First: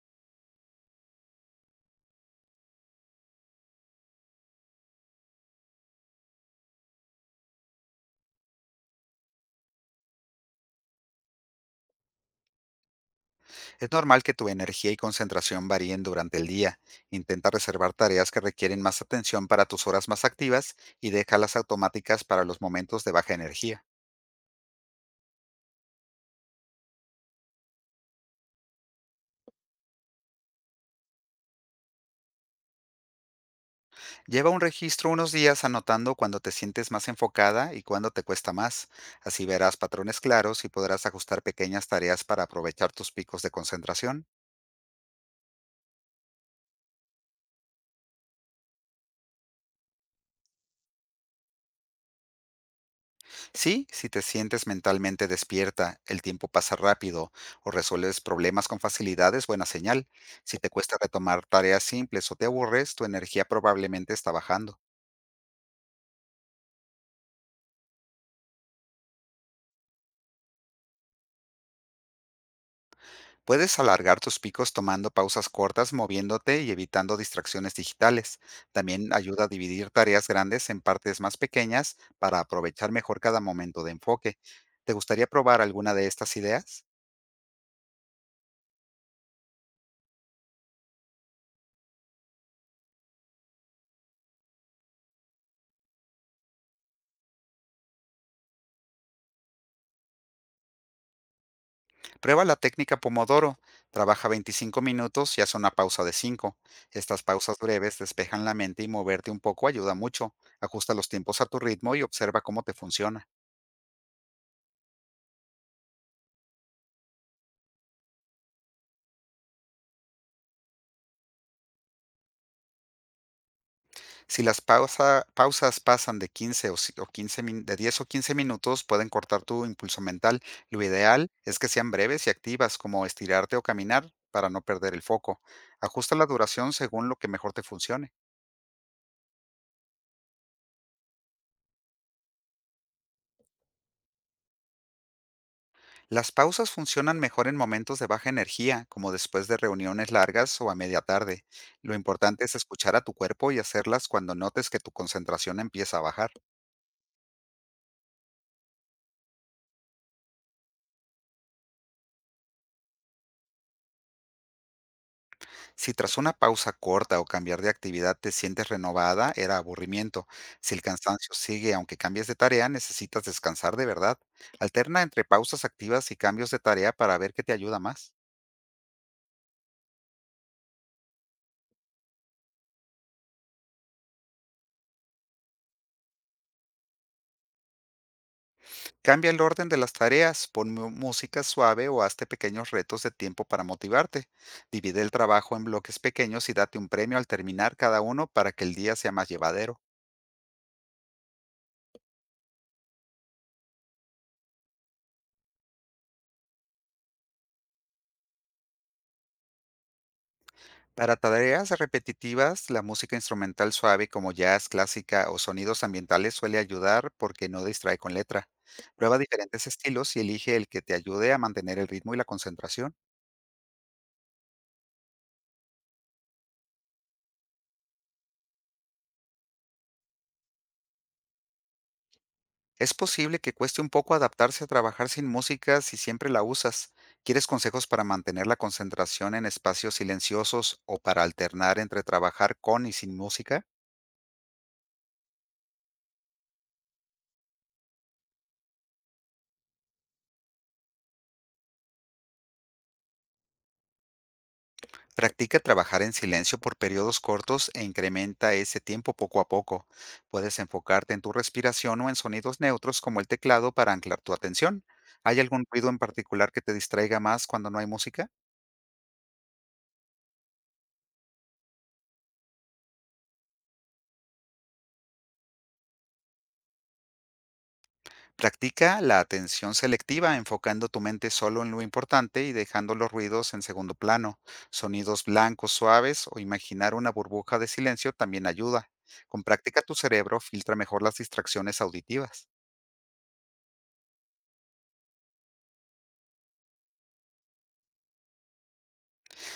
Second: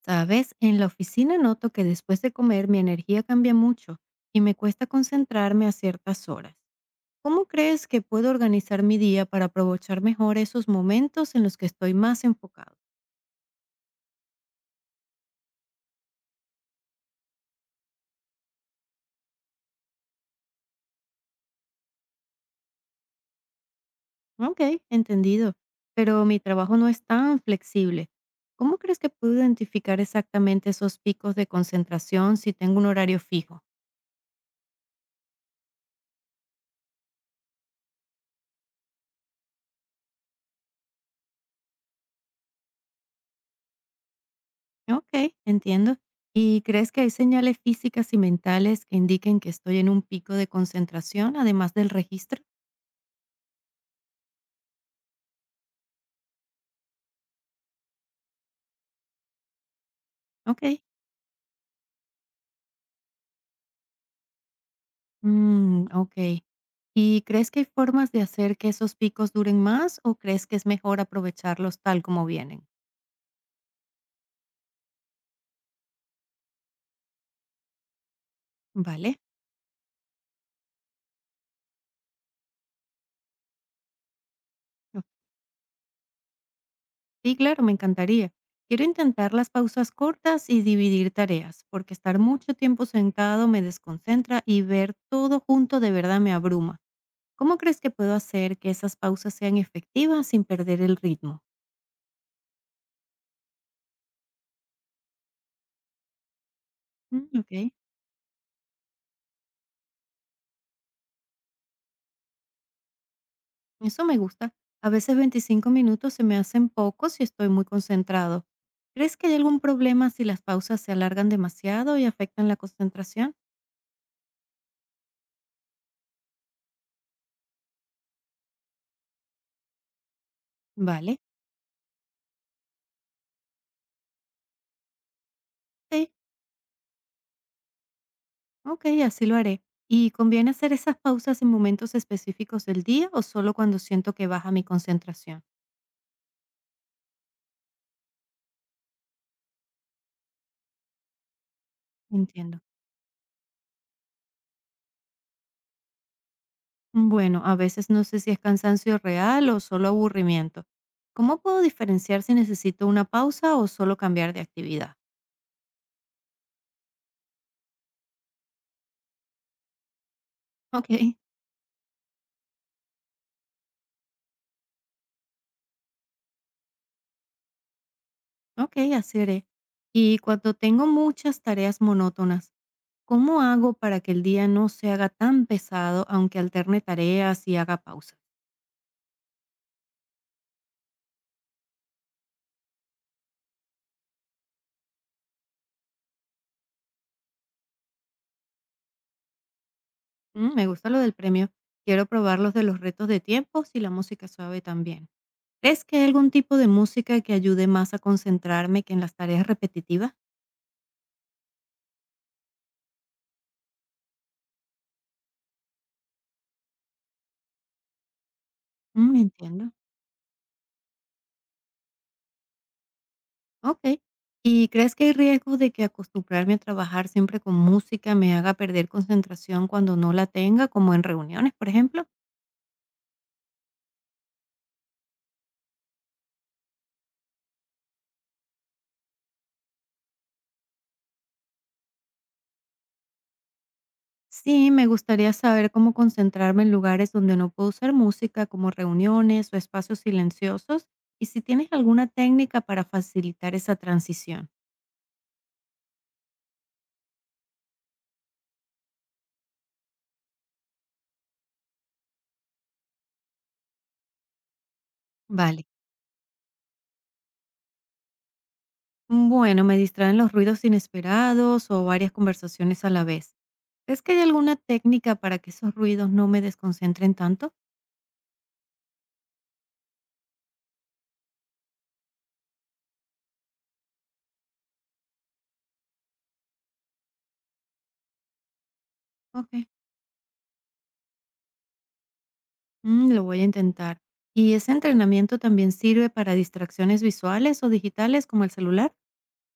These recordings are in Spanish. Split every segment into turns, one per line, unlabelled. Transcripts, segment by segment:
Sabes, en la oficina noto que después de comer mi energía cambia mucho y me cuesta concentrarme a ciertas horas. ¿Cómo crees que puedo organizar mi día para aprovechar mejor esos momentos en los que estoy más enfocado?
Es normal que tu energía y concentración varíen durante el día. Intenta reservar tareas que requieren más atención para tus horas más activas y deja las automáticas para los momentos de baja energía.
Ok, entendido, pero mi trabajo no es tan flexible. ¿Cómo crees que puedo identificar exactamente esos picos de concentración si tengo un horario fijo?
Lleva un registro unos días anotando cuando te sientes más enfocada y cuando te cuesta más. Así verás patrones claros y podrás ajustar pequeñas tareas para aprovechar tus picos de concentración.
Ok, entiendo. ¿Y crees que hay señales físicas y mentales que indiquen que estoy en un pico de concentración además del registro?
Sí, si te sientes mentalmente despierta, el tiempo pasa rápido o resuelves problemas con facilidad, es buena señal. Si te
Okey.
cuesta retomar tareas simples o te aburres, tu energía probablemente está bajando.
Mm, okey. ¿Y crees que hay formas de hacer que esos picos duren más o crees que es mejor aprovecharlos tal como vienen?
Puedes alargar tus picos tomando pausas cortas, moviéndote y evitando distracciones digitales.
Vale.
También ayuda a dividir tareas grandes en partes más pequeñas para aprovechar mejor cada momento de enfoque. ¿Te
O
gustaría probar alguna de estas ideas?
sí, claro, me encantaría. Quiero intentar las pausas cortas y dividir tareas, porque estar mucho tiempo sentado me desconcentra y ver todo junto de verdad me abruma. ¿Cómo crees que puedo hacer que esas pausas sean efectivas sin perder el ritmo?
Prueba la técnica Pomodoro. Trabaja 25 minutos y haz una pausa de 5. Estas
Mm,
pausas
okey.
breves despejan la mente y moverte un poco ayuda mucho. Ajusta los tiempos a tu ritmo y observa cómo te funciona.
Eso me gusta. A veces 25 minutos se me hacen pocos y estoy muy concentrado. ¿Crees que hay algún problema si las pausas se alargan demasiado y afectan la concentración?
Si las pausas pasan de 15 o, si- o 15 min- de 10 o 15 minutos, pueden cortar tu impulso mental. Lo
Vale,
ideal es que sean breves y activas, como estirarte o caminar, para no perder el foco.
sí,
Ajusta la duración según lo que mejor te funcione.
ok, así lo haré. ¿Y conviene hacer esas pausas en momentos específicos del día o solo cuando siento que baja mi concentración?
Las pausas funcionan mejor en momentos de baja energía, como después de reuniones largas o a media tarde. Lo importante es
Entiendo.
escuchar a tu cuerpo y hacerlas cuando notes que tu concentración empieza a bajar.
Bueno, a veces no sé si es cansancio real o solo aburrimiento. ¿Cómo puedo diferenciar si necesito una pausa o solo cambiar de actividad?
Si tras una pausa corta o cambiar de actividad te sientes renovada, era aburrimiento. Si el
Ok.
cansancio sigue aunque cambies de tarea, necesitas descansar de verdad. Alterna entre pausas activas y cambios de tarea para ver qué te ayuda más.
Okey, así haré. Y cuando tengo muchas tareas monótonas, ¿cómo hago para que el día no se haga tan pesado, aunque alterne tareas y haga pausas?
Cambia el orden de las tareas, pon música suave o hazte pequeños retos de tiempo para motivarte. Divide el trabajo en bloques pequeños y date un premio al terminar cada uno para que el día sea más llevadero.
Mm, me gusta lo del premio. Quiero probar los de los retos de tiempos y la música suave también. ¿Crees que hay algún tipo de música que ayude más a concentrarme que en las tareas repetitivas?
Para tareas repetitivas, la música instrumental suave como jazz, clásica o sonidos ambientales suele ayudar porque no distrae con letra.
Mm,
Prueba diferentes
entiendo.
estilos y elige el que te ayude a mantener el ritmo y la concentración.
Okey. ¿Y crees que hay riesgo de que acostumbrarme a trabajar siempre con música me haga perder concentración cuando no la tenga, como en reuniones, por ejemplo?
Es posible que cueste un poco adaptarse a trabajar sin música si siempre la usas. ¿Quieres consejos para mantener la concentración en espacios silenciosos o para alternar entre trabajar con y sin música?
Sí, me gustaría saber cómo concentrarme en lugares donde no puedo usar música, como reuniones o espacios silenciosos, y si tienes alguna técnica para facilitar esa transición.
Practica trabajar en silencio por periodos cortos e incrementa ese tiempo poco a poco. Puedes enfocarte en tu respiración o en sonidos neutros como el teclado para anclar tu atención. ¿Hay
Vale.
algún ruido en particular que te distraiga más cuando no hay música?
Bueno, me distraen los ruidos inesperados o varias conversaciones a la vez. ¿Es que hay alguna técnica para que esos ruidos no me desconcentren tanto?
Practica la atención selectiva, enfocando tu mente solo en lo importante y dejando los ruidos en segundo plano. Sonidos blancos suaves o imaginar una burbuja de silencio también ayuda. Con
Ok,
práctica tu cerebro filtra mejor las distracciones auditivas.
mm, lo voy a intentar. ¿Y ese entrenamiento también sirve para distracciones visuales o digitales como el celular?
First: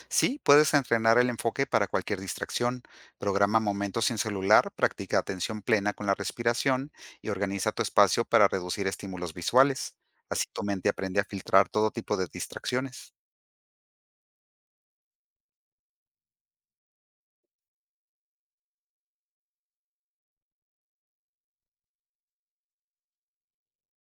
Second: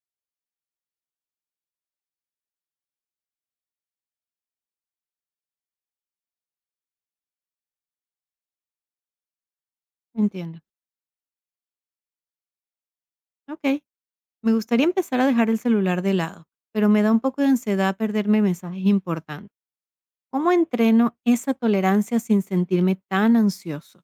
Sí, puedes entrenar el enfoque para cualquier distracción. Programa momentos sin celular, practica atención plena con la respiración y organiza tu espacio para reducir estímulos visuales. Así
Entiendo.
tu mente aprende a filtrar todo tipo de distracciones.
Ok. Me gustaría empezar a dejar el celular de lado, pero me da un poco de ansiedad perderme mensajes importantes. ¿Cómo entreno esa tolerancia sin sentirme tan ansioso?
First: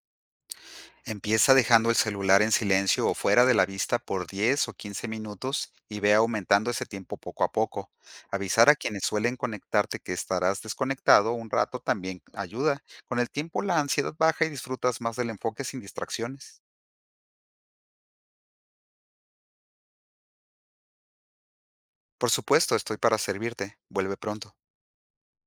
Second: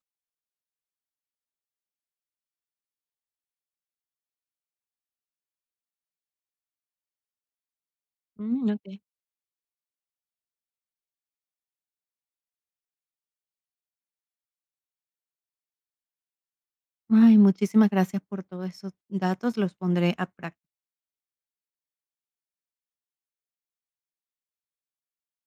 Empieza dejando el celular en silencio o fuera de la vista por 10 o 15 minutos y ve aumentando ese tiempo poco a poco. Avisar
Mm,
a
ok.
quienes suelen conectarte que estarás desconectado un rato también ayuda. Con el tiempo la ansiedad baja y disfrutas más del enfoque sin distracciones.
Ay, muchísimas gracias por todos esos datos, los pondré a práctica.
Por supuesto, estoy para servirte. Vuelve pronto.